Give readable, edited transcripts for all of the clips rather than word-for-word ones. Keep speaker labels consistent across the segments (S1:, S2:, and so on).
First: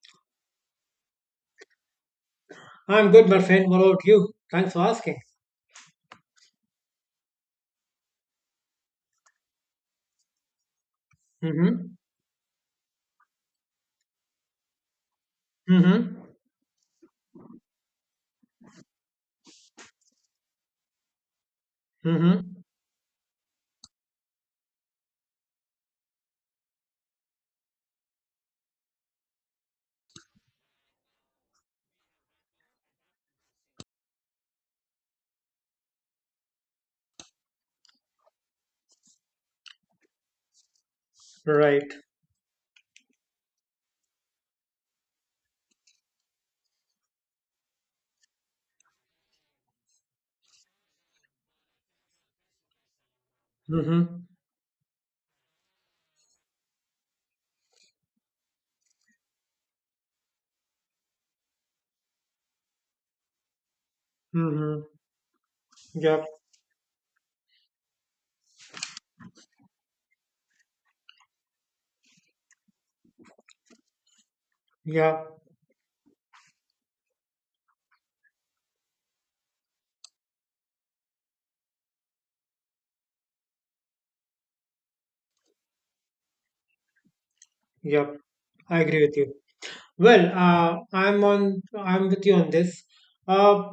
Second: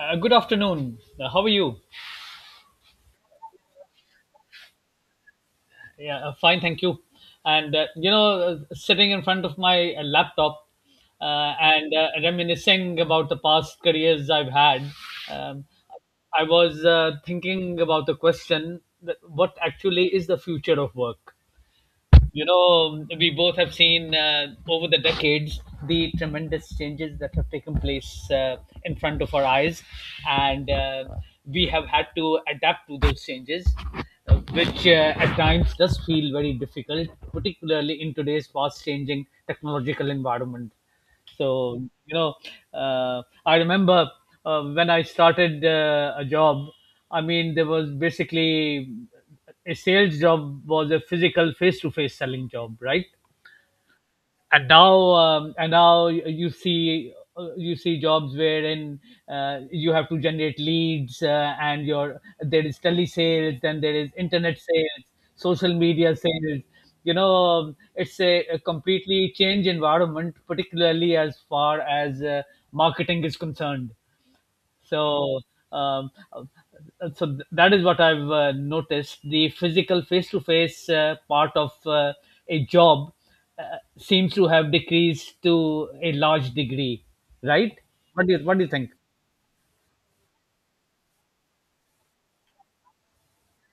S1: Good afternoon. How are you?
S2: I'm good, my friend. What about you? Thanks for asking.
S1: Yeah, Fine, thank you. Sitting in front of my laptop and
S2: Mm-hmm.
S1: reminiscing about the past careers I've had, um,
S2: Mm-hmm.
S1: I was thinking about the question that what actually is the future of work? You
S2: Mm-hmm.
S1: know, we both have seen over the decades the tremendous changes that have taken place in front of our eyes, and we have had to adapt to those changes, which at times does feel very difficult, particularly in today's fast changing technological environment. So,
S2: Right.
S1: I remember when I started a job. I mean, there was basically a sales job was a physical face-to-face selling job, right?
S2: Mm-hmm.
S1: And now and now you see you see jobs wherein you have to generate leads and your there is telesales, then there is internet
S2: Mm-hmm.
S1: sales, social media
S2: Yep.
S1: sales. It's a completely change environment, particularly as far as marketing is concerned.
S2: Yep.
S1: So, um, uh, that is what I've noticed. The physical face-to-face part of a job uh, seems to have decreased to a large degree, right?
S2: Yep.
S1: What do you
S2: I
S1: think?
S2: agree with you. Well, I'm on. I'm with you on this. Uh,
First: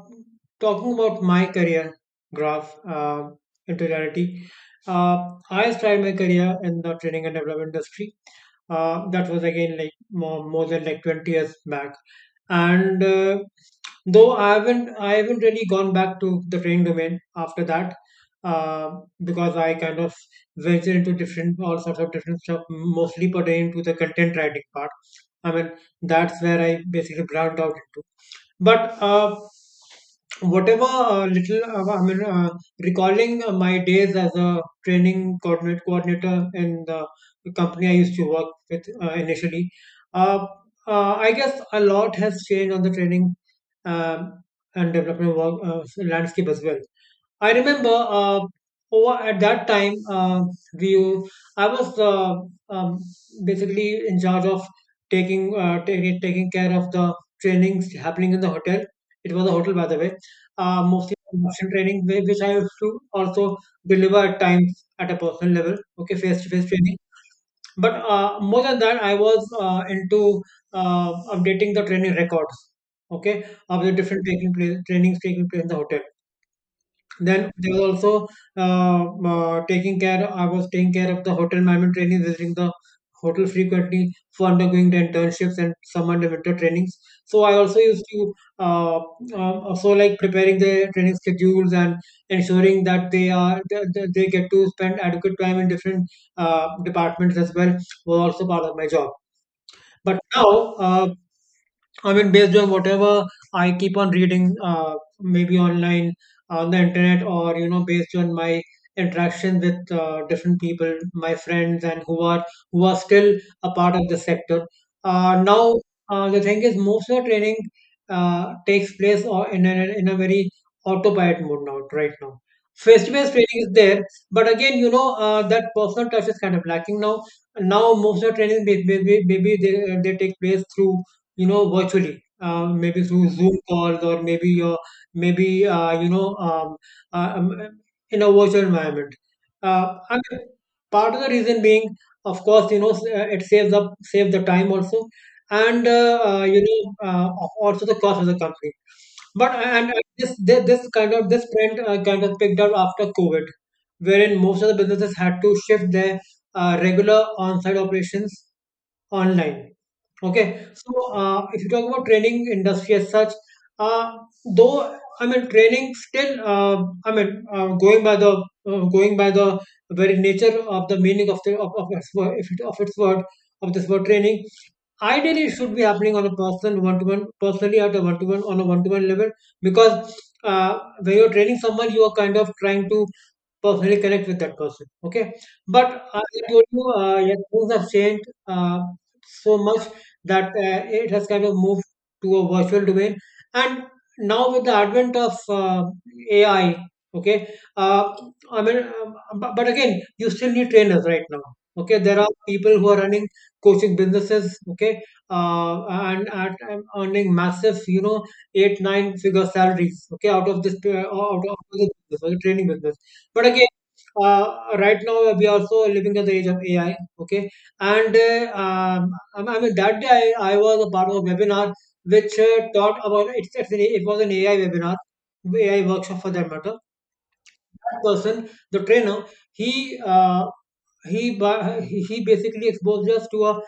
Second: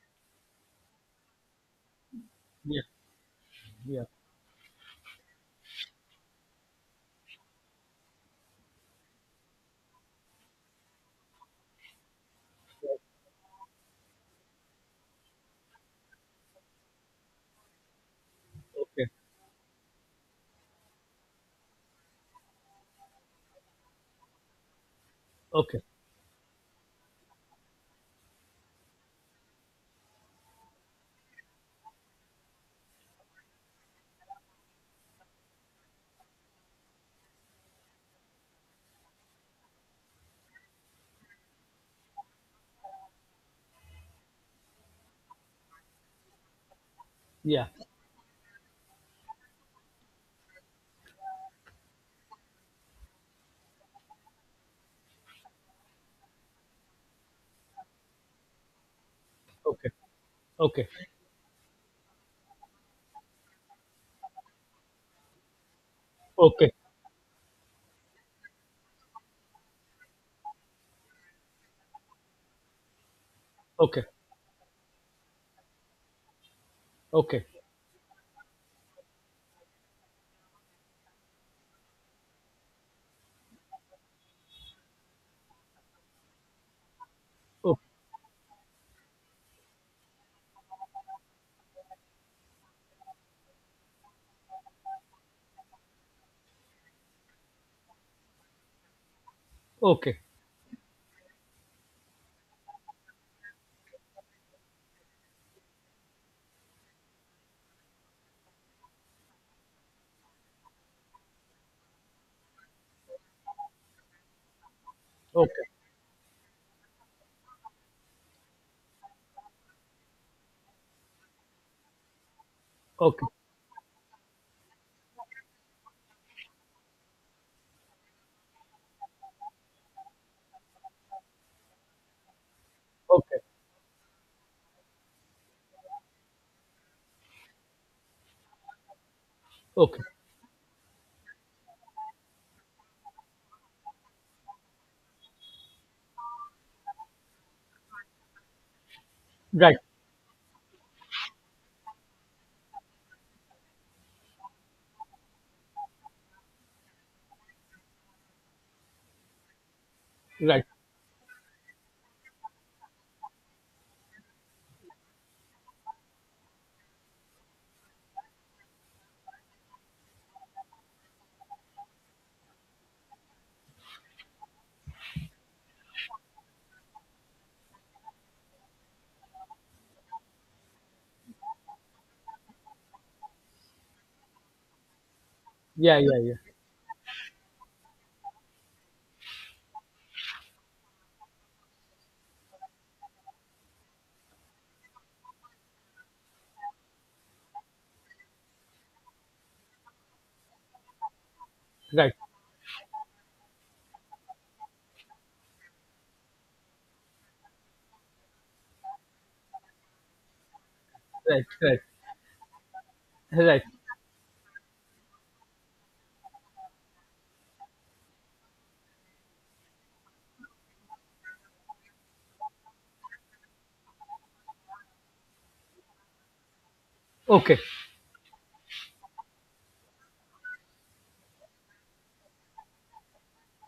S2: Talking about my career graph
S1: Yeah,
S2: into
S1: yeah.
S2: reality, uh, I started my career in the training and development industry. That was again like more than like 20 years back, and though I haven't really gone back to the training domain after that, uh,
S1: Okay,
S2: because I kind of ventured into different all sorts of different stuff, mostly pertaining to the content writing part. I mean
S1: okay.
S2: that's where I basically branched out into. But whatever little, I mean, recalling my days as a coordinator in the company I used to work with initially, uh, I guess a lot has changed on the training um, and development work landscape as well. I
S1: Yeah,
S2: remember uh, over at that time, we I was, um, basically in charge of taking taking care of the trainings happening in the hotel. It was a hotel, by
S1: okay,
S2: the way.
S1: okay,
S2: Mostly induction training, which I used to also deliver at times at a personal level. Okay, face to face
S1: okay,
S2: training. But more than that, I was into updating the training records. Okay, of the
S1: okay,
S2: different taking place trainings taking place in the hotel.
S1: okay,
S2: Then there was also taking care. I was taking care of the hotel management training, visiting the hotel frequently for undergoing the internships and summer and winter trainings. So I
S1: o-
S2: also used to uh, also like preparing the training schedules and ensuring that they get to spend adequate time in different departments as well was also part of my job. But
S1: okay,
S2: now, I mean, based on whatever I keep on reading, maybe online on the internet, or you know, based on my interaction with different people, my friends, and who are still a part of the sector.
S1: okay,
S2: Now, the thing is, most of the training takes place or in in a very autopilot mode now, right now.
S1: okay,
S2: Face-to-face training is there, but again, you know, that personal touch is kind of lacking now. Now, most of the training maybe they take place through you know virtually, maybe through
S1: okay,
S2: zoom calls or maybe your maybe you know uh, um, in a virtual environment.
S1: okay.
S2: I mean, part of the reason being of course you know it saves the time also and you know, also the cost of the company. But
S1: Right,
S2: and this kind of this trend kind of picked up after covid, wherein most of the businesses had to shift their regular on-site operations online. Okay,
S1: right.
S2: so if you talk about training industry as such, uh, though I mean training still, I mean, going by the very nature of the meaning of of its word, if it, of its word of this word training, ideally it should be happening on a personal one to one on a one to one level, because when you're training someone, you are kind of trying to personally connect with that person. Okay, but
S1: Yeah, yeah,
S2: as
S1: yeah.
S2: I told you, yeah, things have changed so much that it has kind of moved to a virtual domain, and now with the advent of AI, okay, I mean, but again, you still need trainers right now. Okay,
S1: Right,
S2: there are people who are running coaching businesses. Okay, and earning massive, you know, 8 9 figure salaries. Okay, out
S1: right,
S2: of
S1: right,
S2: this business, okay, training business. But
S1: right.
S2: again, right now we are also living at the age of AI. Okay, and I mean that day, I was a part of a webinar which taught about it was an AI webinar, AI workshop for that matter.
S1: Okay,
S2: That person, the trainer, he he basically exposed us to a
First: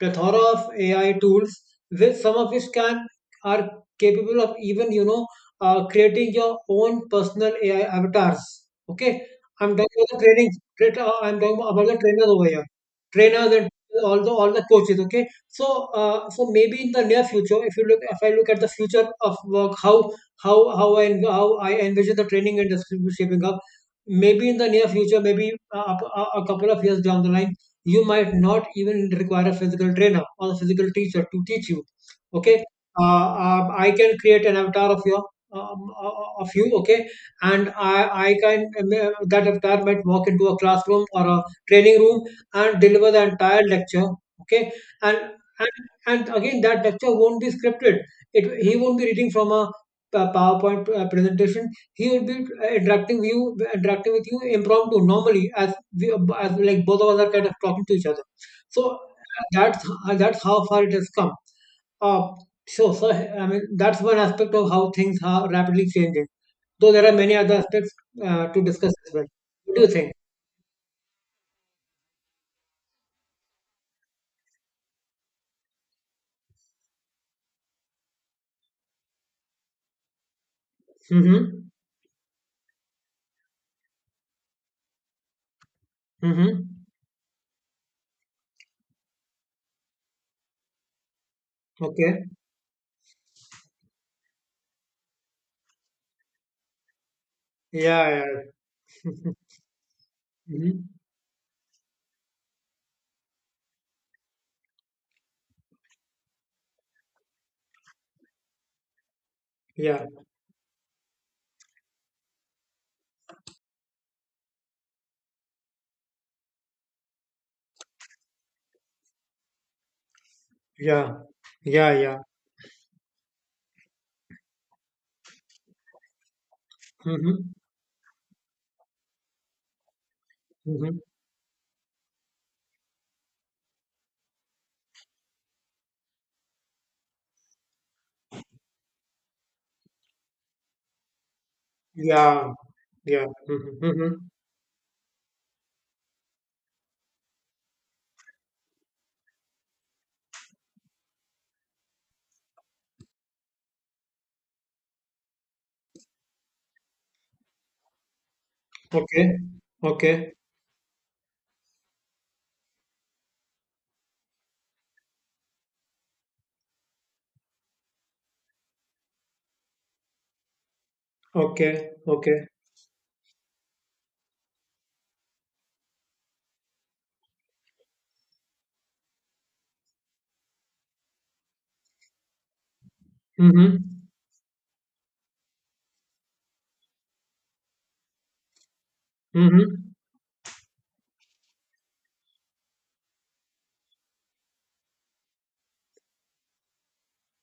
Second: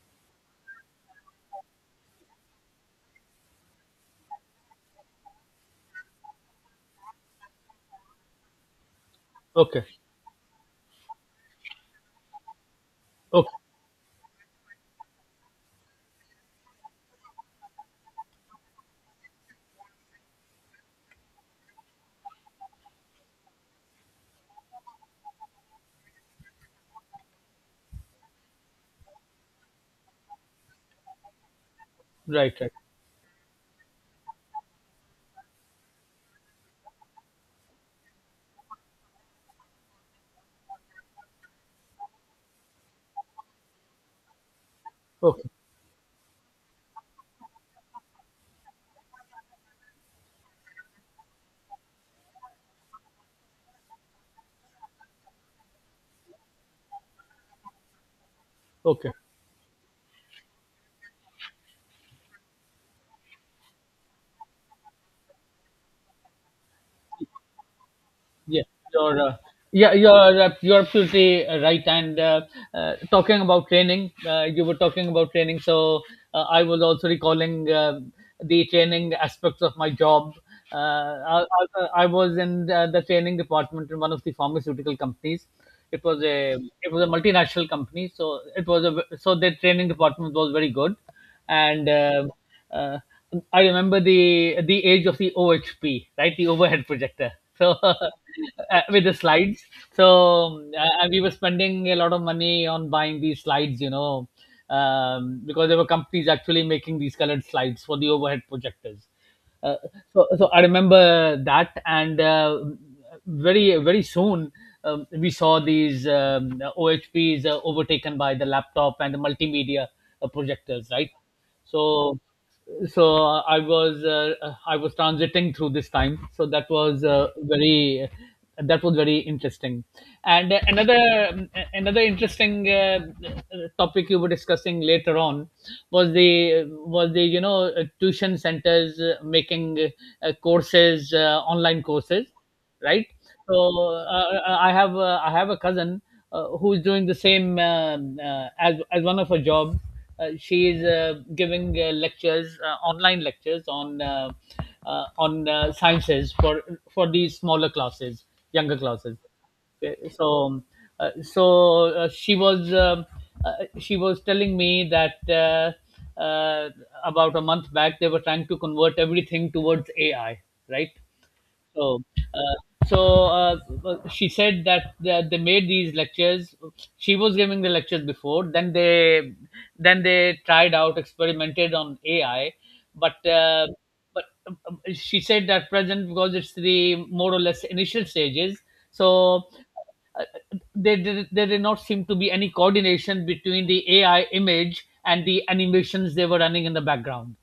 S2: plethora of AI tools, which some of which can are capable of even you know creating your own personal AI avatars. Okay, I'm
S1: okay,
S2: talking about the training. I'm talking about the trainers over here, trainers
S1: okay.
S2: and all the coaches. Okay, so so maybe in the near future, if I look at the future of work, how I how I envision the training industry shaping up. Maybe in the near future, maybe a couple of years down the line, you might not even require a physical trainer or a physical teacher to teach you. Okay,
S1: Right, right.
S2: I can create an avatar of your, of you. Okay, and I can, that avatar might walk into a classroom or a training room and deliver the entire lecture. Okay, and
S1: Okay,
S2: and, and, again that lecture won't be scripted. It He won't be reading from a powerpoint presentation. He would be interacting with you impromptu, normally as as like both of us are kind of talking to each other. So
S1: okay.
S2: that's that's how far it has come. Uh, so I mean that's one aspect of how things are rapidly changing. Though there are many other aspects to
S1: Yeah,
S2: discuss as
S1: you're
S2: well.
S1: uh,
S2: What do you
S1: yeah,
S2: think?
S1: you're absolutely right. And Talking about training, you were talking about training, so I was also recalling the training aspects of my job. Uh, I,
S2: Mm-hmm.
S1: I was in the training department in one of the pharmaceutical companies. It was a
S2: Mm-hmm.
S1: it was a multinational company, so it was a. So their training department was very good. And.
S2: Okay.
S1: Uh, I remember the age of the OHP, right? The overhead projector. So
S2: Yeah. Yeah.
S1: with the slides. So
S2: Mm-hmm.
S1: we were spending a lot of money on buying these slides, you know, because there were companies actually making these colored slides for the overhead projectors. Uh,
S2: Yeah.
S1: so, so I remember that, and very, very soon we saw these OHPs overtaken by the laptop and the multimedia projectors,
S2: Yeah.
S1: right?
S2: Yeah.
S1: So,
S2: Yeah.
S1: so I was transiting through this time, so that was
S2: Mm-hmm.
S1: very that was very interesting. And
S2: Mm-hmm.
S1: another Another interesting topic you were discussing later on was the you know, tuition centers making courses, online courses,
S2: Yeah.
S1: right?
S2: Yeah.
S1: So
S2: Mm-hmm. Mm-hmm.
S1: I have I have a cousin who's doing the same as one of her jobs. She is giving lectures, online lectures on sciences for these smaller classes, younger classes.
S2: Okay.
S1: Okay.
S2: Okay.
S1: Uh, so uh, she was um she was telling me that uh, about a month back they were trying to convert everything towards AI, right?
S2: Okay,
S1: So,
S2: okay.
S1: so uh, she said that, that they made these lectures. She was giving the lectures before. Then they tried out, experimented on AI, but uh,
S2: Mm-hmm.
S1: but she said that present because it's the more or less initial stages. So.
S2: Mm-hmm.
S1: Uh, there did not seem to be any coordination between the AI image and the animations they were running in the background.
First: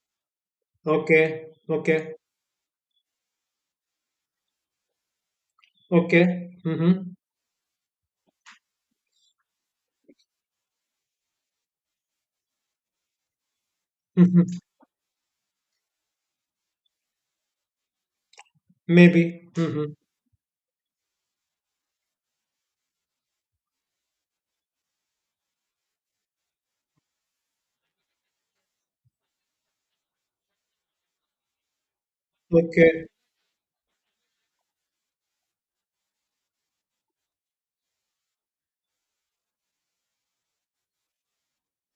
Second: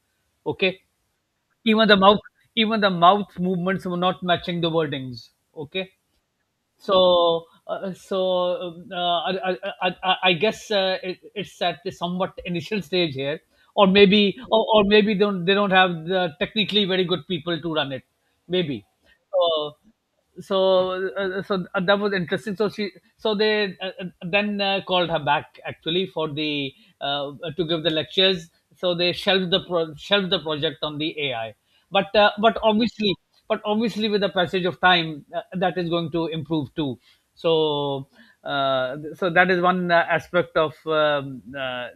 S1: Okay.
S2: Okay,
S1: even the
S2: okay,
S1: mouth Even the mouth movements were not matching the wordings. Okay.
S2: okay. Mm-hmm.
S1: so so um, uh, I, I, I guess it's at the somewhat initial stage here,
S2: Mm-hmm.
S1: or maybe don't they don't have the technically very good people to run it maybe.
S2: Maybe.
S1: so
S2: Mm-hmm.
S1: so uh, so uh, that was interesting. So they then called her back actually for the to give the lectures. So they shelved the shelved the project on the AI. But uh, but
S2: Okay.
S1: obviously but obviously with the passage of time that is going to improve too. So. So that is one aspect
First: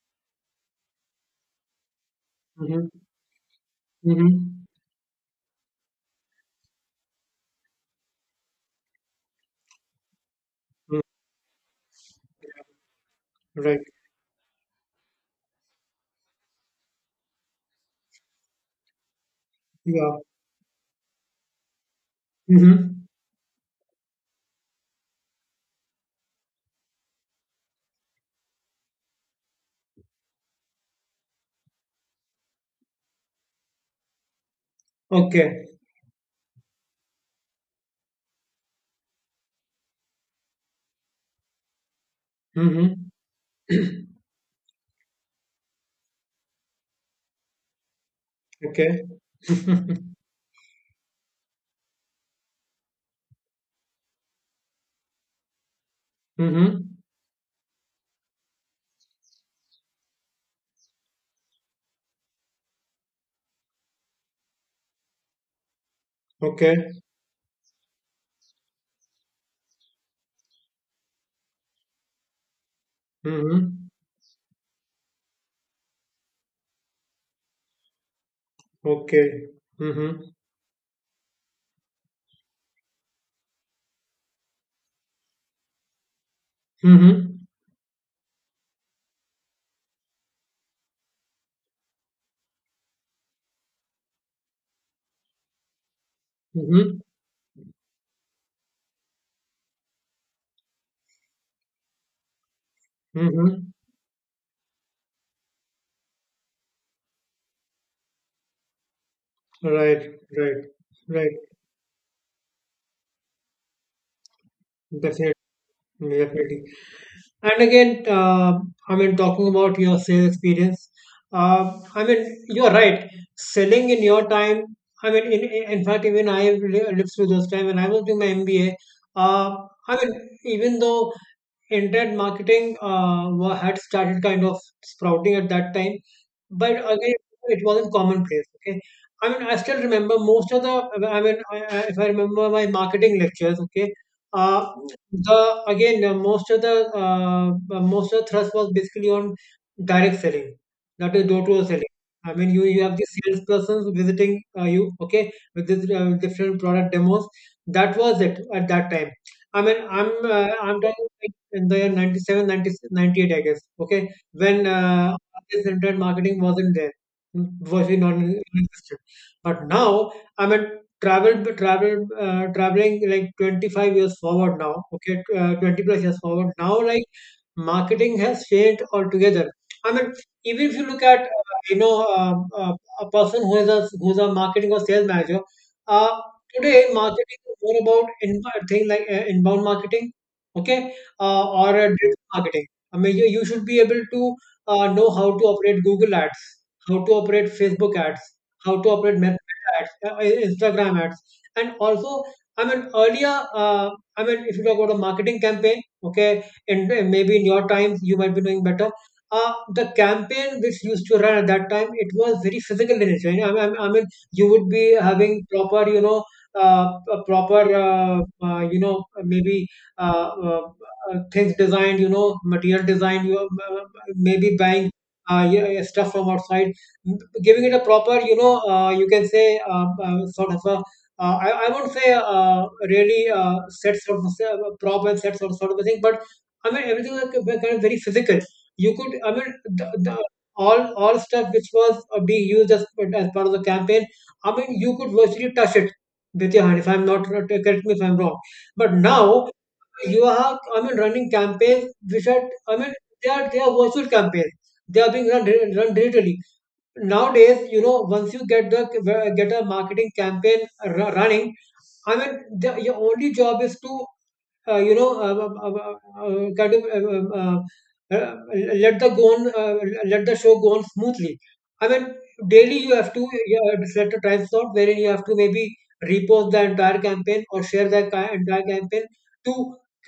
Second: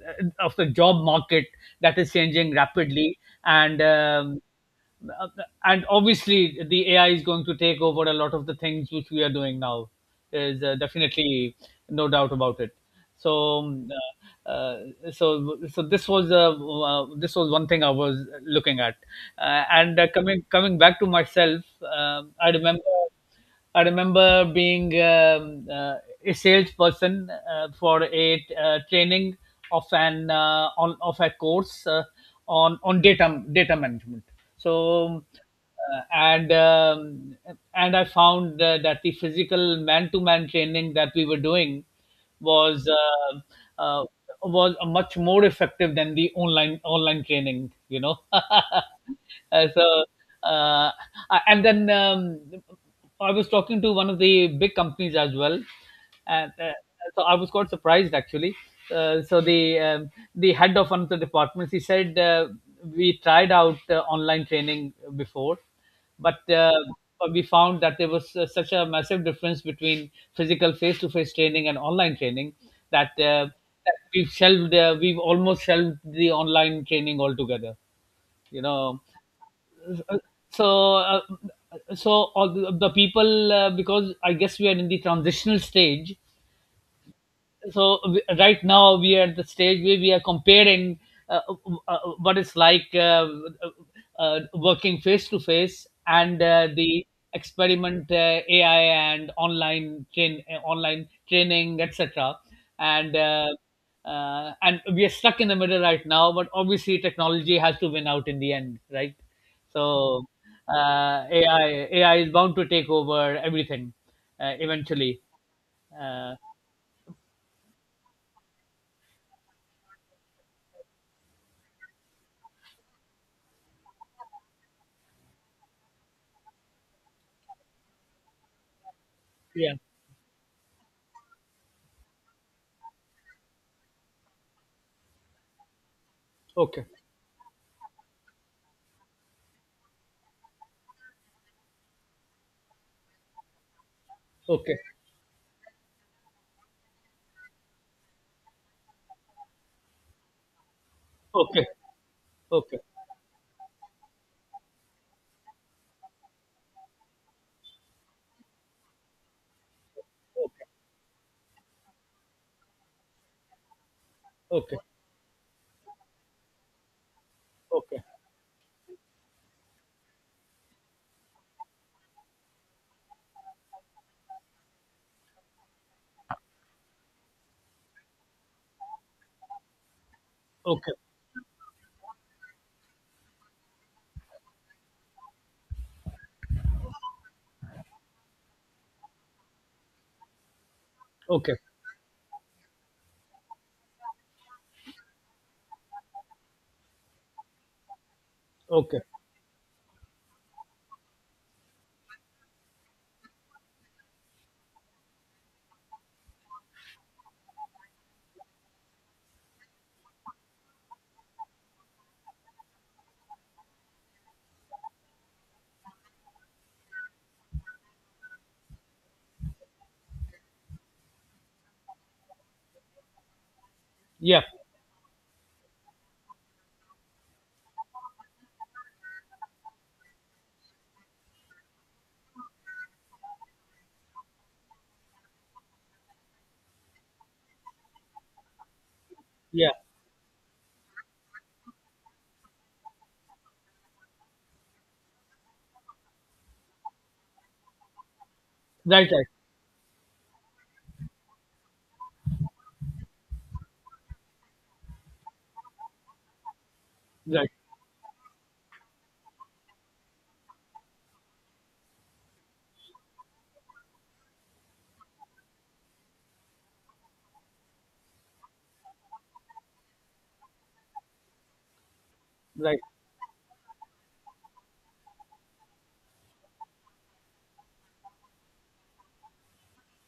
S1: of the job market that is changing
S2: Mm-hmm.
S1: rapidly,
S2: Mm-hmm.
S1: uh, and obviously the AI is going to take over a lot of the things which we are doing now. There's
S2: Mm-hmm.
S1: definitely no doubt about it. So,
S2: Right.
S1: um, uh, uh, so, so this was one thing I was looking at, and
S2: Yeah.
S1: coming back to myself. I remember
S2: Mm-hmm.
S1: being a salesperson for a training of an on of a course on data management. So
S2: Okay.
S1: uh, and um, and I found that the physical man-to-man training that we were doing was
S2: Mm-hmm.
S1: uh, uh, was much more effective than the online training. You know.
S2: Okay.
S1: So, uh, I- and then I was talking to one of the big companies as well, and
S2: Mm-hmm.
S1: so I was quite surprised actually. So the head of one of the departments he said we tried out online training before, but uh,
S2: Okay.
S1: but we found that there was such a massive difference between physical face-to-face training and online training that,
S2: Mm-hmm.
S1: that we've we've almost shelved the online training altogether. You know.
S2: Okay.
S1: uh,
S2: Mm-hmm.
S1: so uh, so all the people because I guess we are in the transitional stage.
S2: Mm-hmm.
S1: Right now we are at the stage where we are comparing what it's like working face to face and
S2: Mm-hmm.
S1: the experiment AI and online train online training etc. And uh,
S2: Mm-hmm.
S1: uh, and we are stuck in the middle right now, but obviously technology has to win out in the end, right?
S2: Right. Right.
S1: So
S2: Right.
S1: uh, AI AI is bound to take over everything eventually.
S2: Definitely.
S1: Uh,
S2: Definitely. And again, I mean, talking about your sales experience, I mean, you're right. Selling in your time, I mean, in fact, even I lived through those time when I was doing my MBA. Uh,
S1: yeah.
S2: I mean, even though internet marketing had started kind of sprouting at that time, but
S1: Okay.
S2: again, it wasn't commonplace. Okay, I mean, I still remember most of the. I mean, if I remember my marketing lectures, okay, uh,
S1: Okay.
S2: the again, most of the thrust was basically on direct selling, that is door-to-door
S1: Okay,
S2: selling. I mean,
S1: okay,
S2: you have the salespersons visiting you, okay, with this different product demos. That was it at that time. i mean i'm
S1: okay,
S2: I'm talking like in the year 97 90, 98, I guess, okay, when
S1: okay,
S2: this internet marketing wasn't there, mm, virtually
S1: okay,
S2: non-existent. But now I mean traveling like 25 years forward now, okay, 20 plus years forward now, like marketing has failed altogether. I mean, even if you
S1: okay,
S2: look at you know um, uh, a person who is a who's a marketing or sales manager, uh, today marketing is more about inbound thing, like inbound marketing, okay,
S1: okay,
S2: or digital marketing. I mean, you should be able to know how to operate Google ads, how to operate Facebook ads, how to
S1: okay.
S2: operate Meta ads, Instagram ads, and also I mean earlier, I mean if you talk about a marketing campaign, okay, and maybe in your time you might be knowing better. The campaign which used to run at that time, it was very physical in nature. I mean, you would be having proper, you know, a proper, you know, maybe uh, uh, things designed, you know, material design. You
S1: Yeah,
S2: Maybe buying yeah, stuff from outside, m- giving it a proper, you know, you can say sort of a, I won't say really set sort of a, proper set sort of a thing, but I mean, everything was kind of very physical. I mean,
S1: yeah.
S2: the all stuff which was being used as part of the campaign. I mean, you could virtually touch it with your hand. If I'm not, correct me if I'm wrong, but
S1: Right, right,
S2: now you are, I mean, running campaigns which are, I mean, they are virtual campaigns. They are being run, digitally
S1: right,
S2: nowadays. Once you get a marketing campaign running. I mean your only job is to you know kind of uh, uh, let the go on, uh, let the show go on smoothly. I mean, daily
S1: right,
S2: you have to select a time slot wherein you have to maybe repost the entire campaign or share the entire campaign to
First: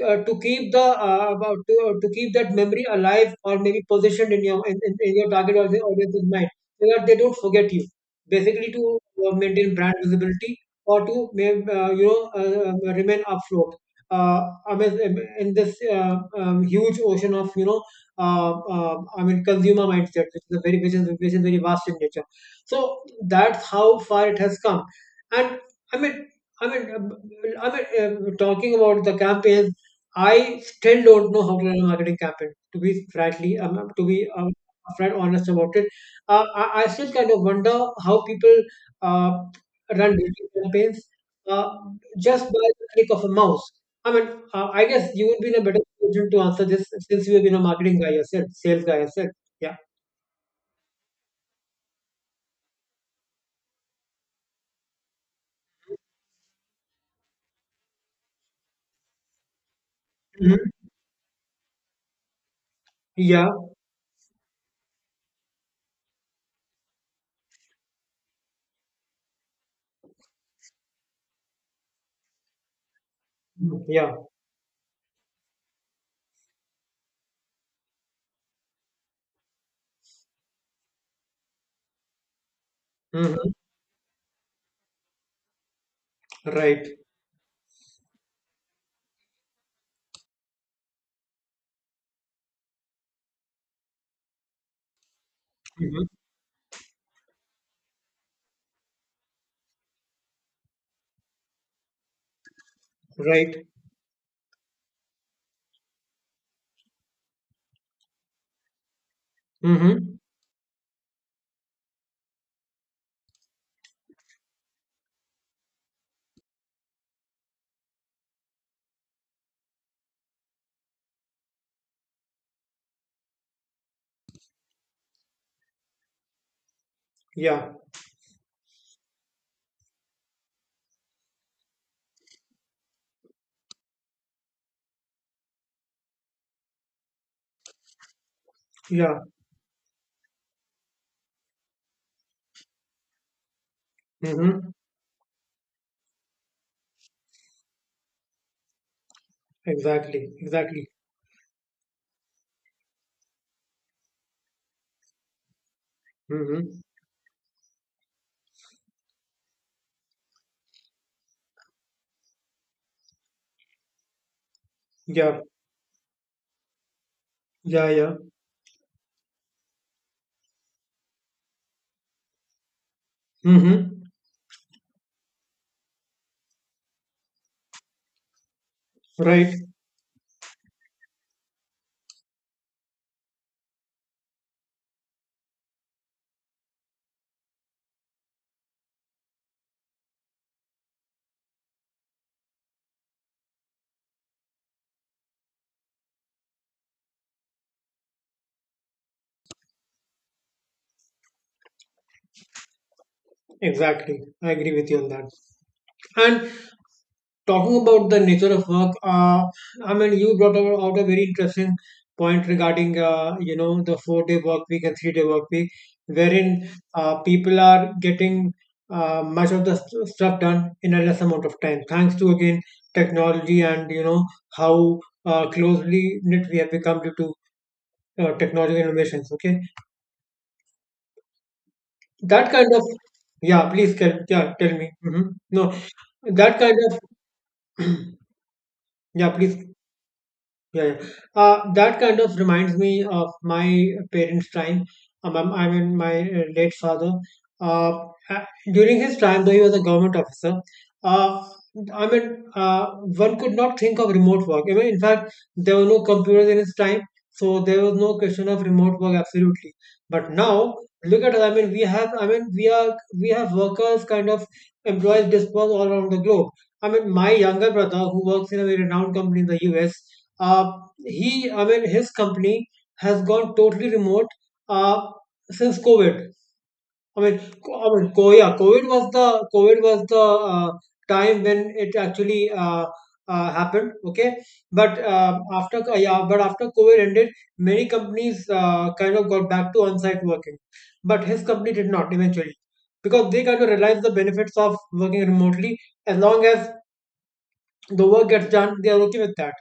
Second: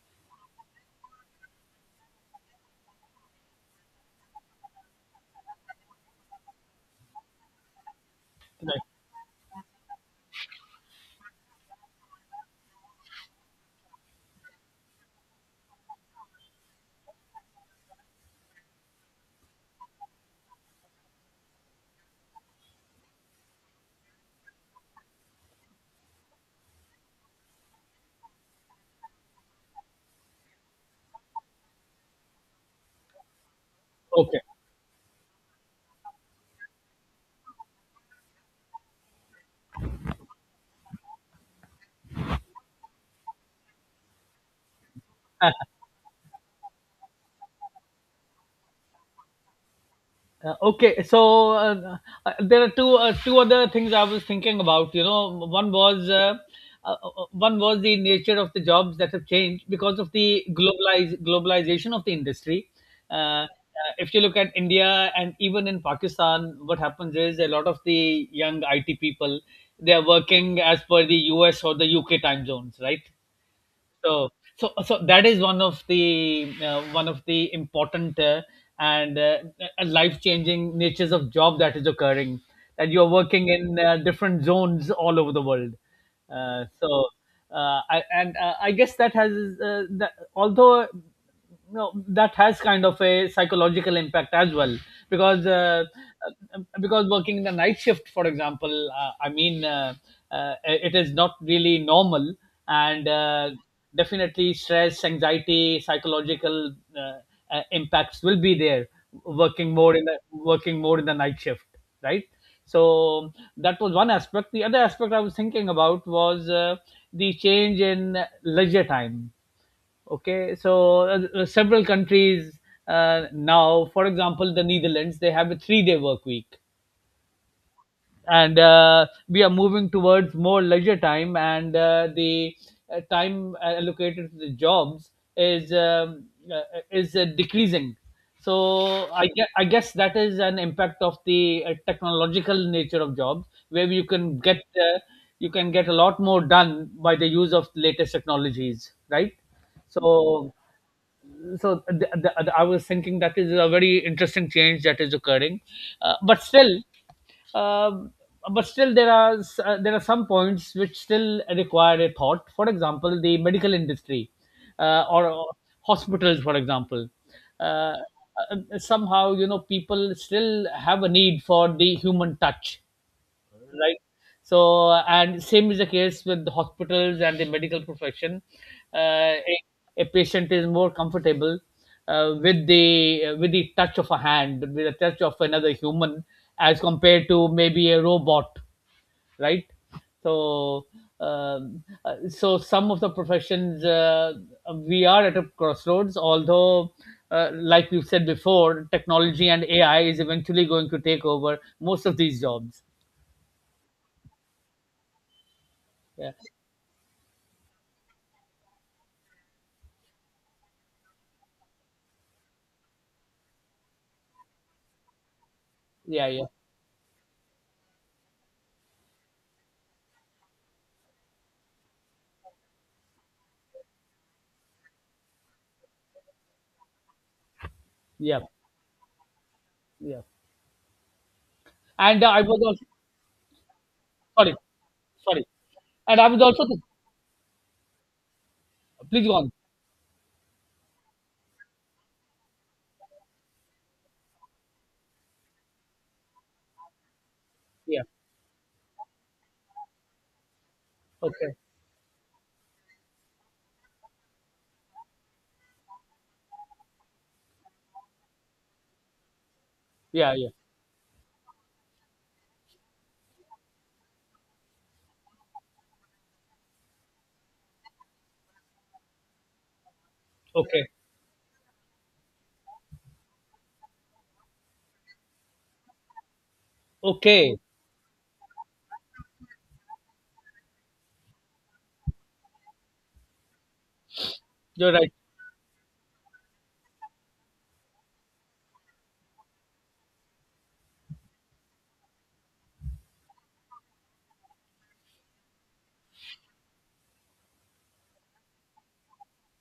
S2: to keep the uh, about- to, to keep that memory alive or maybe positioned in your in your target audience's mind, so that they don't forget you. Basically,
S1: right.
S2: to maintain brand visibility, or to remain afloat. Uh, I mean, in this huge ocean of, uh, I mean, consumer mindset, which is a very which is very vast in nature. So that's how far it has come, and I mean, talking about the campaigns, I still don't know how to run a marketing campaign. To be frankly, um, to be
S1: Okay.
S2: um, upfront honest about it. I still kind of wonder how people uh, run digital campaigns uh, just by the click of a mouse. I mean, I guess you would be
S1: Uh,
S2: in a better position to answer this, since you have been a marketing guy yourself, sales guy yourself. Yeah.
S1: Okay, so there are two other things I was thinking about. You know, one was the nature of the jobs that have changed because of the
S2: Hmm.
S1: globalize globalization of the industry. Uh,
S2: Yeah.
S1: uh, if you look at India and even in Pakistan, what happens is a lot of the young IT people they are working as per the US or the UK time zones, right?
S2: Mm, yeah.
S1: So, so so that is one of the important and life changing natures of job that is occurring, that you're working
S2: Hmm.
S1: in different zones all over the world. uh,
S2: Right.
S1: so I guess that has that, although no that has kind of a psychological impact as well, because uh,
S2: Hmm.
S1: because working in the night shift, for example, it is not really normal, and
S2: Right.
S1: definitely stress, anxiety, psychological impacts will be there, working more in the
S2: Hmm.
S1: night shift, right? So that was one aspect. The other aspect I was thinking about was the change in leisure time. Okay. Several countries now, for example the Netherlands, they have a 3 day work week,
S2: Yeah.
S1: and we are moving towards more leisure time, and the time allocated to the jobs uh, is decreasing.
S2: Yeah.
S1: I guess that is an impact of the technological nature of jobs, where
S2: Hmm.
S1: you can get a lot more done by the use of latest technologies, right?
S2: Exactly.
S1: so
S2: Exactly.
S1: so th- th- I was thinking that is a very interesting change that is occurring, uh, but still,
S2: Hmm.
S1: um but still there are there are some points which still require a thought. For example, the medical industry, uh, or
S2: Yeah.
S1: uh, hospitals, for example. uh,
S2: Yeah. Yeah.
S1: Somehow, you know, people still have a need for the human touch,
S2: Hmm.
S1: right? So, and same is the case with the hospitals and the medical profession. uh, a,
S2: Right.
S1: a patient is more comfortable with the touch of a hand, with the touch of another human, as compared to maybe a robot, right? So so some of the professions, we are at a crossroads, although like we've said before, technology and AI is eventually going to take over most of these jobs.
S2: Exactly. I agree with you on that.
S1: Yeah,
S2: And talking about the nature of work, you brought out a very interesting point regarding the 4-day work week and 3-day work week,
S1: yeah, yeah.
S2: wherein people are getting much of the stuff done in a less amount of time, thanks to, again, technology, and how closely knit we have become due to
S1: Yeah,
S2: technology innovations. Okay.
S1: yeah. And I
S2: That
S1: was
S2: kind of...
S1: also
S2: Yeah, please tell. Yeah,
S1: sorry,
S2: tell me. Hmm.
S1: sorry.
S2: No.
S1: And I was
S2: That
S1: also
S2: kind of
S1: please
S2: yeah,
S1: go on.
S2: please. Yeah, yeah. That kind of reminds me of my parents' time. I mean, my late father. Uh,
S1: Yeah.
S2: uh, During his time, though he was a government officer, uh,
S1: Okay.
S2: I mean, one could not think of remote work. I mean, in fact, there were no computers in his time, so there was no question of remote work absolutely. But
S1: Yeah, yeah.
S2: now, look at us. I mean, we have. I mean, we are. We have workers, kind of employees dispersed all around the globe. I mean, my younger brother, who works in a very renowned company in the U.S. Uh,
S1: Okay.
S2: he, I mean, his company has gone totally remote uh, since COVID.
S1: Okay.
S2: COVID was the time when it actually happened. Okay,
S1: You're
S2: but
S1: right.
S2: but after COVID ended, many companies kind of got back to on-site working, but his company did not, eventually, because they kind of realized the benefits of working remotely. As long as the work gets done, they are okay with that.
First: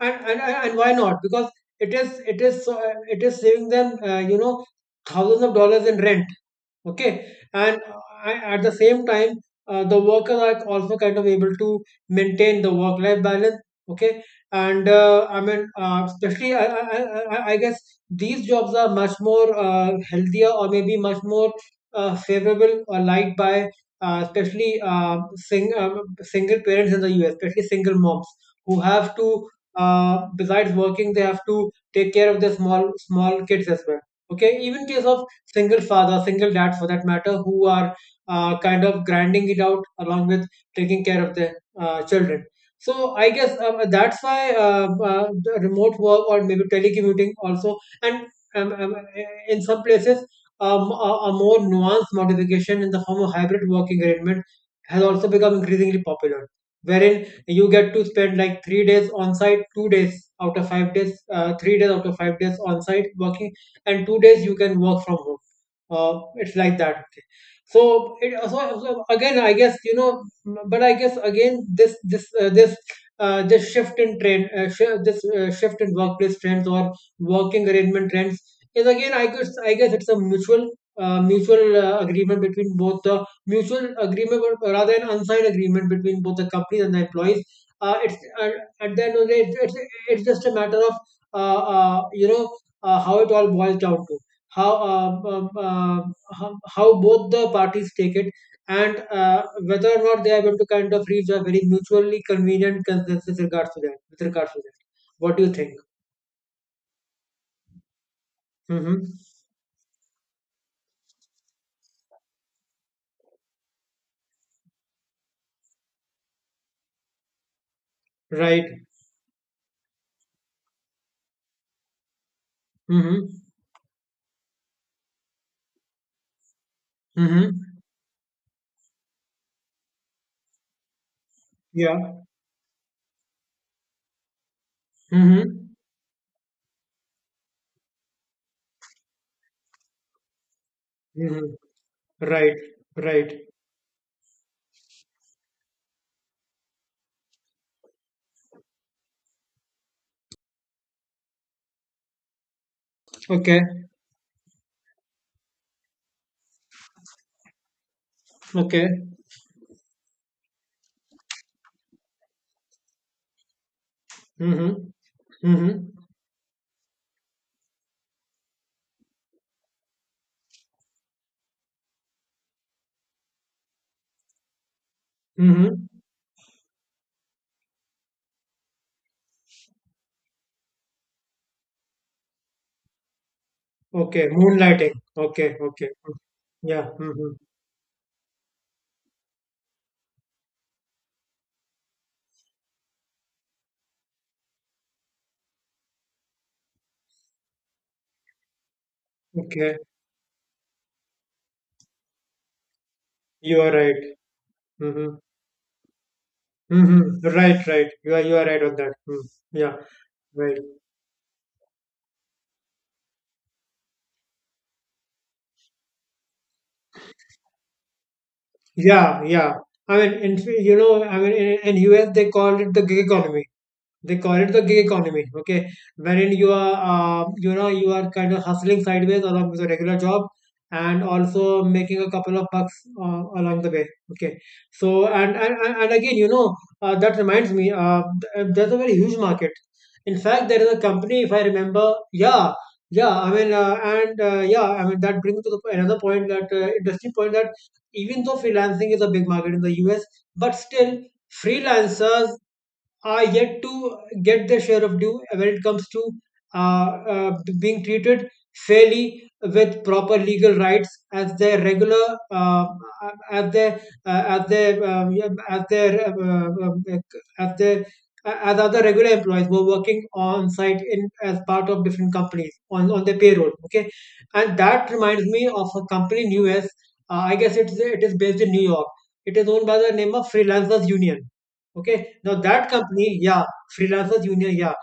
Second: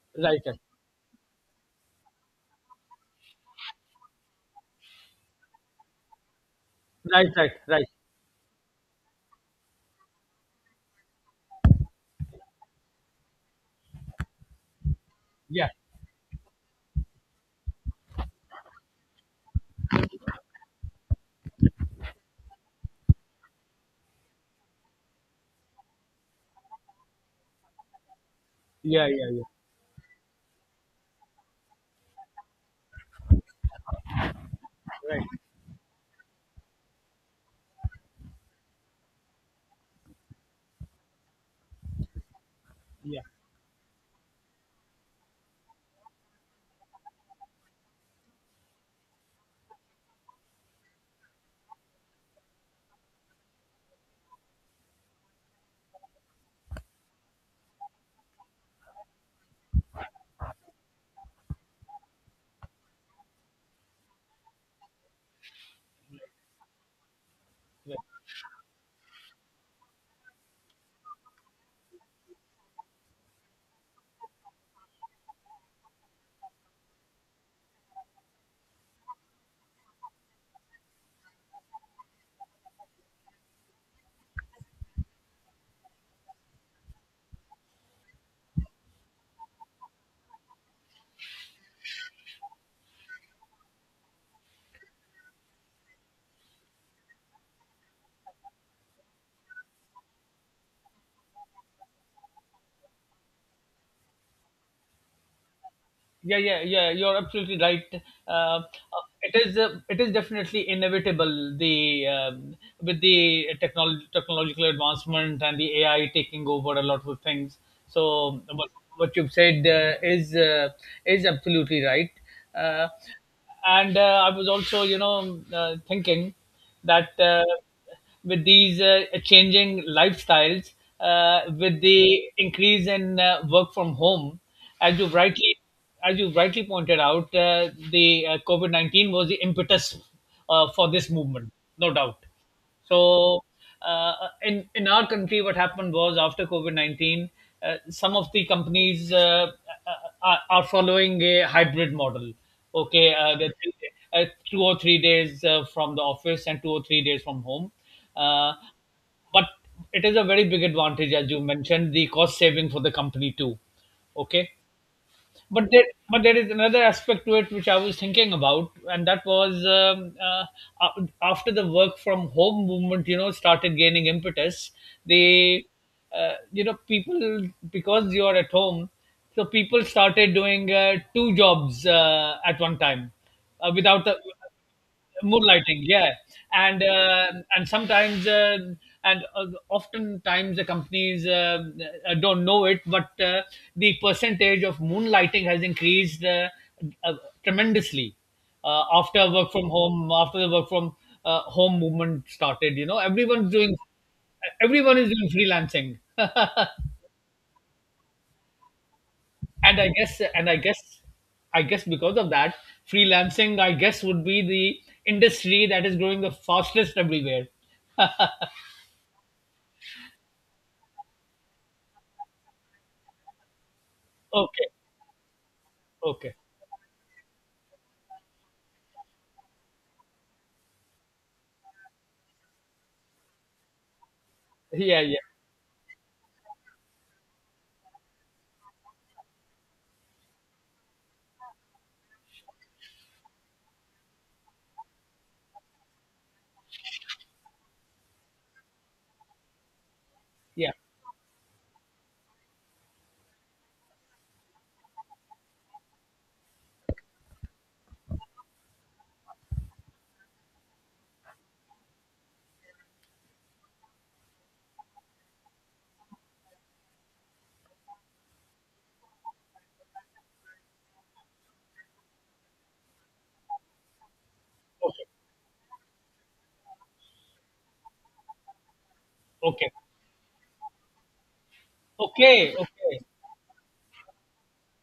S2: and and,
S1: Right.
S2: and
S1: Right.
S2: and why not? Because it is, it is saving them, thousands of dollars in rent. Okay.
S1: Right. Right.
S2: and
S1: Right.
S2: At the same time, the workers are also kind of able to maintain the work life balance. Okay. and I mean
S1: Yeah.
S2: Especially, I guess these jobs are much more healthier, or maybe much more favorable, or liked by uh, especially uh, sing, um, single parents in the US, especially single moms, who
S1: Yeah.
S2: have
S1: Yeah. Yeah.
S2: to, besides working, they have to take care of their small small kids as well. Okay. Even case of
S1: Right.
S2: single father, single dad for that matter, who are kind of grinding it out along with taking care of their children. So
S1: Yeah.
S2: I guess, that's why, the remote work, or maybe telecommuting also, and um, um, uh, in some places, a, more nuanced modification in the form of hybrid working arrangement has also become increasingly popular, wherein you get to spend like 3 days on site, 2 days out of 5 days, 3 days out of 5 days on site working, and 2 days you can work from home. It's like that. Okay. So again, I guess, but I guess, again, this this shift in trend, this shift in workplace trends, or working arrangement trends, is, again, I guess, I guess it's a mutual mutual agreement between both the mutual agreement or rather an unsigned agreement between both the companies and the employees. It's At the end of the day, it's just a matter of uh, uh, you know how it all boils down to how, how both the parties take it, and whether or not they are able to kind of reach a very mutually convenient consensus with regards to that, what do you think?
S1: Yeah, you're absolutely right. uh,
S2: Mm-hmm.
S1: it is it is definitely inevitable. The With the technological advancement and the AI taking over a lot of things, so what,
S2: Right.
S1: what you've said is absolutely right. uh,
S2: Mm-hmm.
S1: and I was also thinking that
S2: Mm-hmm.
S1: with these changing lifestyles, with
S2: Yeah.
S1: the increase in work from home, as you rightly
S2: Mm-hmm.
S1: as you rightly pointed out, the COVID 19 was the impetus for this movement,
S2: Mm-hmm.
S1: no doubt.
S2: Right. Right.
S1: So. In our country, what happened was after COVID 19, uh, some of the companies are following a hybrid model. Okay,
S2: Okay.
S1: uh, two or three days from the office and two or three days from home. Uh,
S2: Okay.
S1: but it is a very big advantage, as you mentioned, the cost saving for the company too. Okay,
S2: Mm-hmm.
S1: but
S2: Mm-hmm.
S1: but there is another aspect to it which I was thinking about, and that was after the work from home movement, you know, started gaining impetus. They,
S2: Mm-hmm.
S1: you know, people, because you are at home, so people started doing two jobs at one time, without the
S2: Okay, moonlighting. Okay.
S1: moonlighting.
S2: Okay.
S1: Yeah. And
S2: Yeah. Mm-hmm.
S1: and sometimes and oftentimes the companies don't know it, but the percentage of moonlighting has increased uh, tremendously uh, after work from
S2: Okay,
S1: home after the work from home movement started. You know, everyone's
S2: you are
S1: doing
S2: right.
S1: everyone is
S2: Mm-hmm.
S1: doing freelancing
S2: Mhm. Right, right. You are right on that. Mm. Yeah,
S1: and i guess and i
S2: right.
S1: guess I guess, because of that, freelancing, I guess, would be the industry that is growing the fastest everywhere.
S2: Yeah, yeah. I mean, in, you know, I mean, in US they called it the gig economy. They call it the
S1: Okay,
S2: gig economy. Okay. Wherein
S1: okay.
S2: you are, you are kind of hustling sideways along with a regular job, and also making a couple of bucks along the way. Okay. So
S1: Yeah, yeah,
S2: and again, that reminds me. There's a very huge market. In fact, there is a company, if I remember. Yeah. yeah I mean and Yeah, I mean, that brings to the, another point, that interesting point, that even though freelancing is a big market in the US, but
S1: yeah.
S2: still freelancers are yet to get their share of due, when it comes to uh, being treated fairly with proper legal rights, as their regular, as their yeah, as their as their as other regular employees, who are working on site in, as part of different companies on, their payroll. Okay. And that
S1: Okay,
S2: reminds me of a company in US. I guess it is based in New York. It is owned
S1: okay,
S2: by the name of Freelancers Union. Okay. Now
S1: okay,
S2: that
S1: okay.
S2: company, yeah, Freelancers Union, yeah,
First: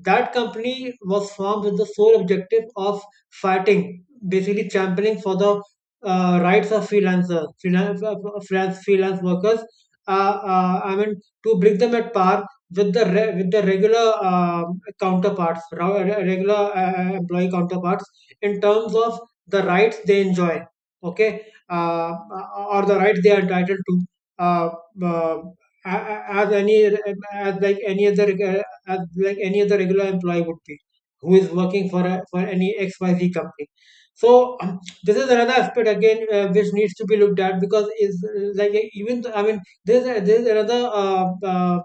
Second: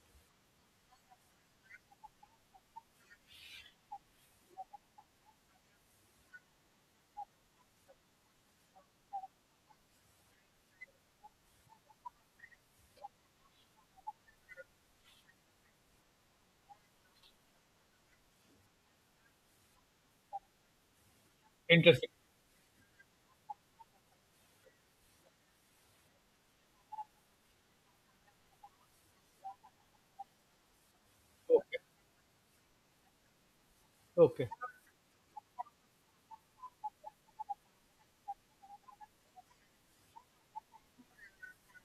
S2: that company was formed with the sole objective of fighting, basically championing for the rights of freelancers, freelance workers. Uh, I mean, to bring them at par with the with the regular counterparts, regular employee counterparts, in terms of the rights they enjoy. Okay.
S1: Interesting.
S2: Or the rights they are entitled to. Uh, uh, as like any other as like any other regular employee would be, who is
S1: Okay,
S2: working for for any XYZ company.
S1: okay,
S2: So this is another aspect again, which needs to be looked at, because is, I mean, there's there's another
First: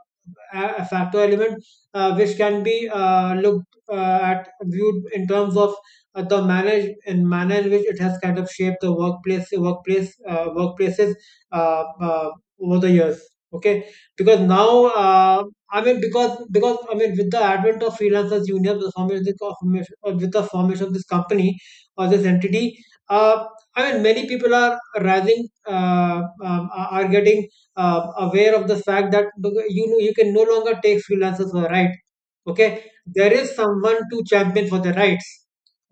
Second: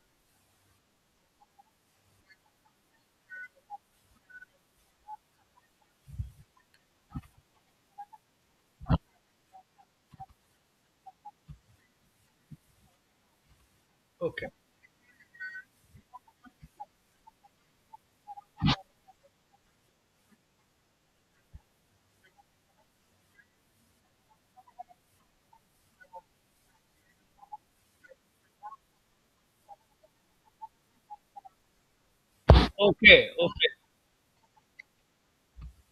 S2: a factor element, which can be looked at, viewed in terms of the manner, and manner in which it has kind of shaped the workplaces uh, uh, over the years. Okay. Because
S1: okay,
S2: now, uh, because I mean, with the advent of Freelancers Union, the formation of this company, or this entity, uh, I mean, many people are rising, are getting aware of the fact that, you can no longer take freelancers for a ride. Okay.
S1: okay,
S2: There is
S1: okay,
S2: someone to champion for the rights.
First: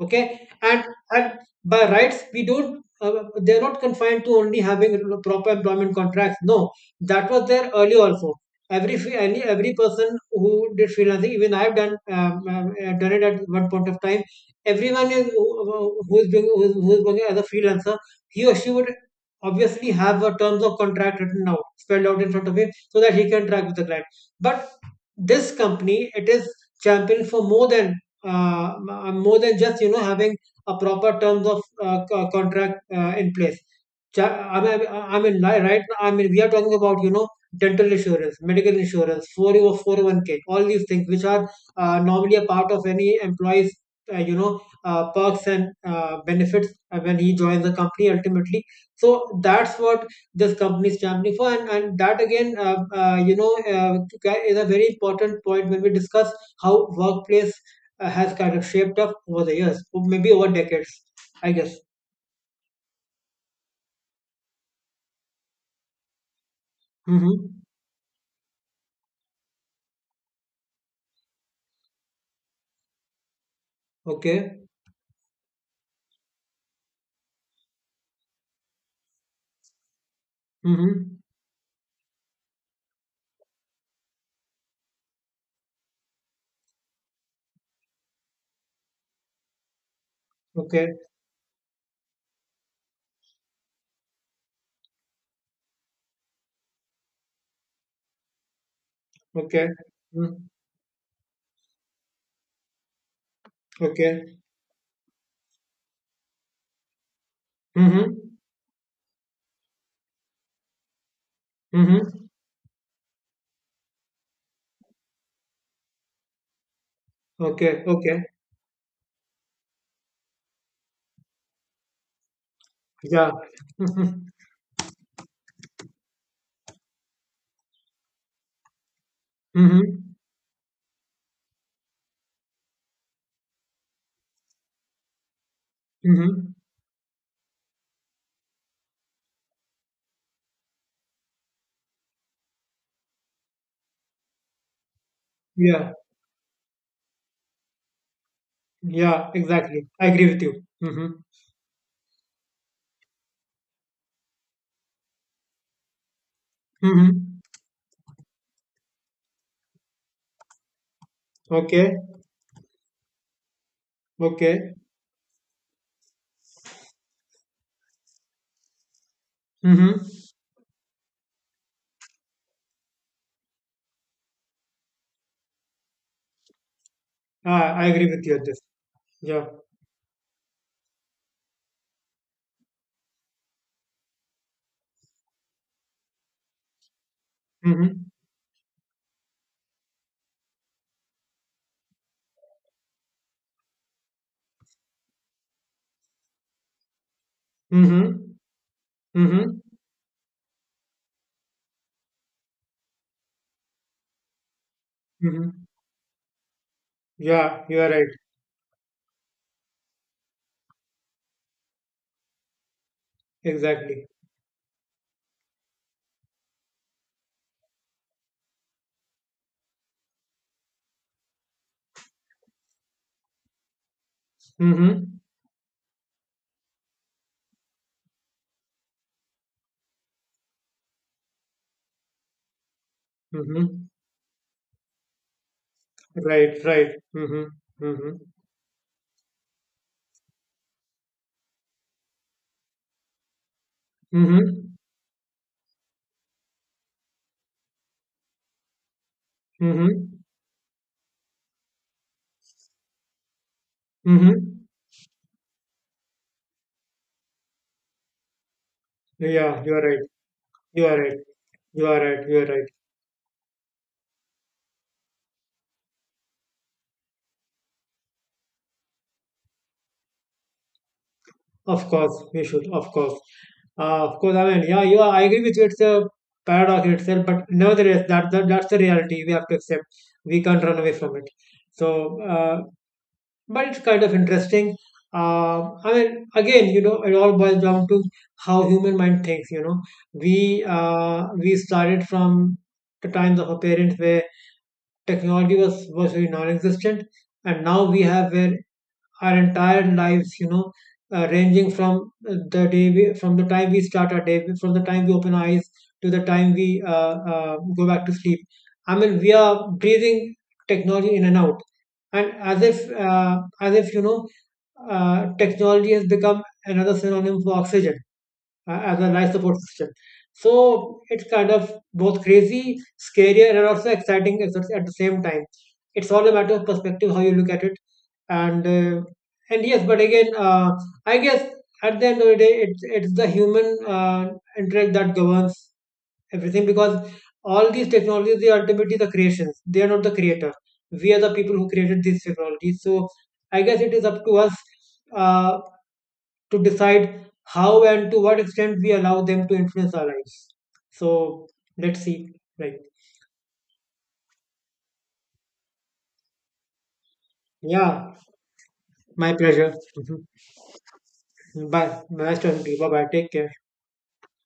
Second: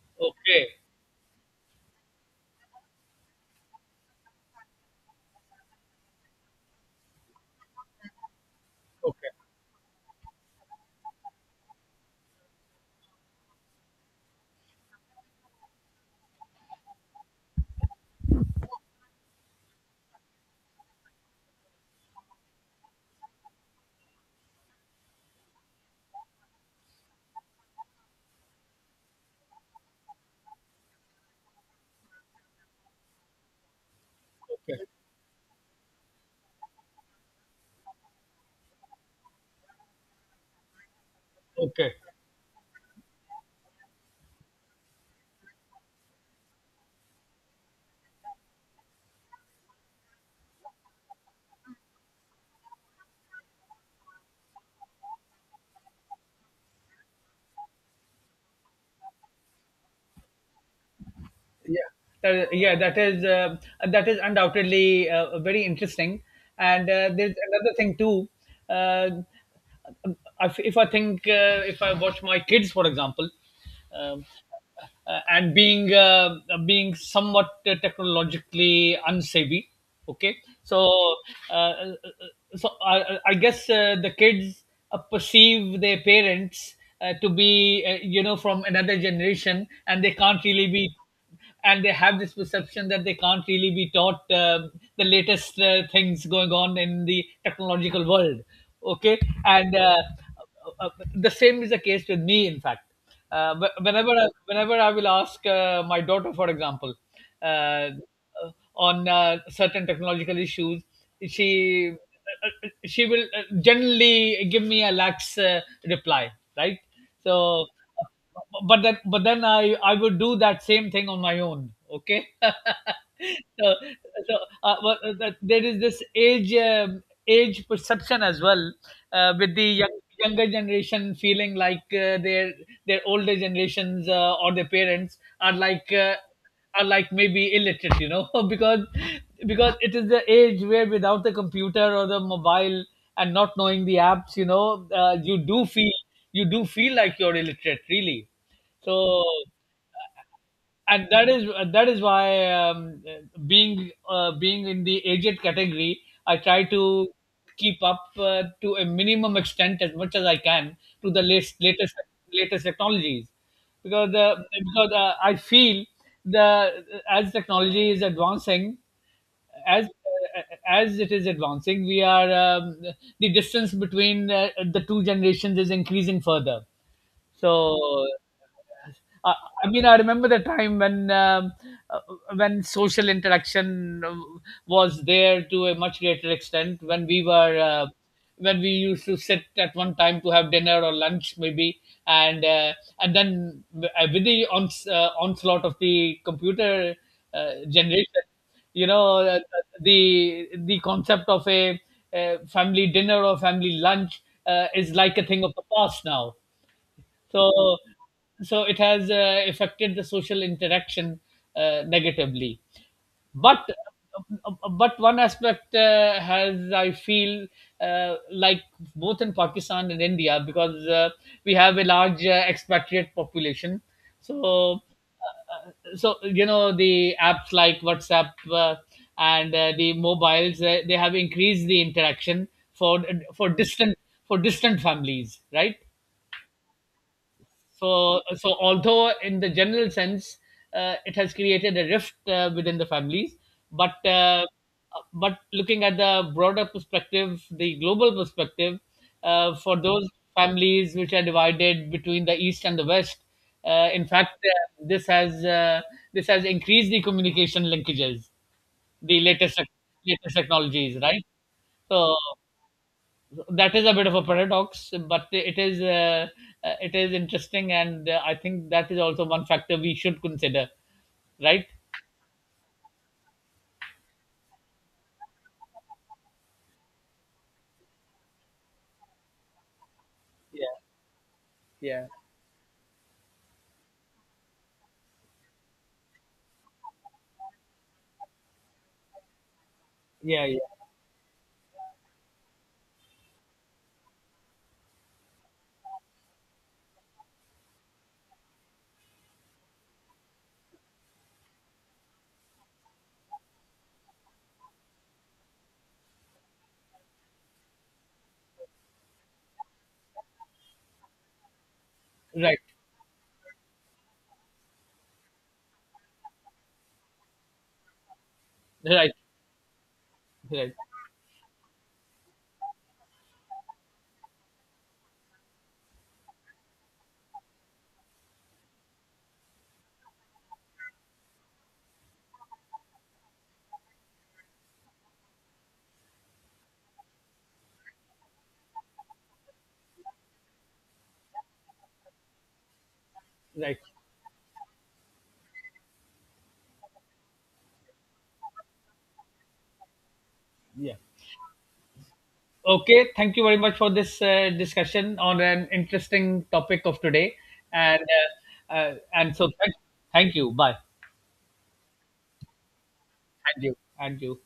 S2: Okay.
S1: okay,
S2: And by rights, we don't, they're not confined to only having proper employment contracts, no. That was there earlier also. Every any every person who did freelancing — even I've done, done it at one point of time — everyone is who is being, who is working as a freelancer, he or she would obviously have a terms of contract written out, spelled out in front of him, so that he can track with the client. But this company, it is champion for uh, more than just, having a proper terms of contract in place. Ja. I
S1: okay,
S2: mean,
S1: okay,
S2: I mean, right now, I mean, we are talking about, dental insurance, medical insurance, 401k, all these things which are
S1: okay,
S2: normally a part of any employee's perks and benefits, when he joins the company, ultimately. So that's what this company is stand for. And that, again, is a very important point when we discuss how workplace has kind of shaped up over the years, or maybe over decades, I guess.
S1: yeah, yeah, that is undoubtedly very interesting. And there's
S2: Mm-hmm.
S1: another thing too. uh, if I watch my kids, for example, um,
S2: Okay.
S1: and being being somewhat technologically unsavvy, okay, so
S2: Mm-hmm.
S1: uh, uh, I guess the kids perceive their parents to be, you know, from another generation and they can't really be,
S2: Okay.
S1: and they have this perception that they can't really be taught, the latest things going on in the technological world. Okay.
S2: Okay.
S1: And
S2: Mm.
S1: uh, uh, the same is the case with me, in fact.
S2: Okay.
S1: Whenever I will ask my daughter, for example, uh,
S2: Mm-hmm.
S1: uh, on certain technological issues, she
S2: Mm-hmm.
S1: uh, she will generally give me a lax reply, right? So,
S2: Okay.
S1: uh,
S2: Okay.
S1: but then but then I I would do that same thing on my own. Okay. So,
S2: Yeah. Mm-hmm.
S1: so but, there is this age perception as well, with the
S2: Mm-hmm.
S1: younger generation feeling like their older generations or their parents are
S2: Mm-hmm.
S1: are like maybe illiterate, you know, because it is the age where, without the computer or the mobile and not knowing the apps, you know, uh, you do
S2: Yeah,
S1: feel you do feel like you're illiterate, really. So,
S2: yeah, exactly, I agree with you. Mm-hmm.
S1: and that is why, being being in the aged category, I try to
S2: Mm-hmm.
S1: keep up to a minimum extent as much as I can to the latest,
S2: Okay.
S1: latest technologies, because
S2: Okay.
S1: I feel, the as technology is advancing, as
S2: Mm-hmm.
S1: as it is advancing, we are, the distance between the two generations is increasing further.
S2: Ah,
S1: So,
S2: I agree with you on this.
S1: I
S2: Yeah.
S1: I mean, I remember the time when, uh, when social interaction was there to a much greater extent, when we were
S2: Mm-hmm.
S1: when we used to sit at one time to have dinner or lunch, maybe, and uh, and then, onslaught of the computer generation,
S2: Mm-hmm.
S1: you know,
S2: Mm-hmm.
S1: the concept of a, family dinner or family lunch is like a thing
S2: Mm-hmm.
S1: of the past now.
S2: Yeah,
S1: So,
S2: you are right.
S1: so it has affected the social interaction negatively. but
S2: Exactly.
S1: but one aspect has, I feel, like, both in Pakistan and India, because we have a large expatriate population, so
S2: Mm-hmm.
S1: so you know the apps like WhatsApp and the mobiles, they have increased the interaction for for
S2: Mm-hmm.
S1: distant for distant families, right?
S2: Right, right. Mm-hmm. Mm-hmm.
S1: So, so although in the general sense, it has created a rift within the families, but uh,
S2: Mm-hmm.
S1: but looking at the broader perspective, the global perspective, for those
S2: Mm-hmm.
S1: families which are divided between the east and the west, in fact,
S2: Mm-hmm.
S1: this has increased the communication linkages, the
S2: Yeah, you are right.
S1: latest
S2: You
S1: technologies,
S2: are right.
S1: right?
S2: You are
S1: So
S2: right. You are right.
S1: that is a bit of a paradox, but it is interesting, and I think that is also one factor we should consider, right?
S2: Of course, we should. Of course. Of course, I mean, yeah, you are, I agree with you. It's a paradox in itself, but nevertheless, that's the reality we have to accept. We can't
S1: Yeah,
S2: run away from it.
S1: yeah,
S2: So, but it's kind of interesting. I mean, again, it all boils down to how human mind thinks. You know,
S1: yeah, yeah.
S2: we started from the times of our parents, where technology was very non-existent, and now we have, where our entire lives, ranging from, from the time we start our day, from the time we open our eyes to the time we go back to sleep. I mean, we are breathing technology in and out, and
S1: Right,
S2: as if, as if, technology has become another synonym for oxygen, as a
S1: right,
S2: nice support system.
S1: right,
S2: So it's kind of both crazy, scarier, and also exciting at the same time. It's all a matter of perspective how you look at it, and uh, and yes, but again, I guess at the end of the day, it's the human intellect that governs everything, because all these technologies, they are ultimately the creations. They are not the creator. We are the people who created these technologies. So I
S1: right.
S2: guess it is up to us. Uh, to decide how and to what extent we allow them to influence our lives.
S1: Yeah.
S2: So let's see. Right.
S1: Okay, thank you very much for this discussion on an interesting topic of today. And
S2: Yeah. My pleasure. Mhm.
S1: thank you, bye.
S2: Bye. Nice talking to you. Bye bye. Take care.
S1: And you, and you.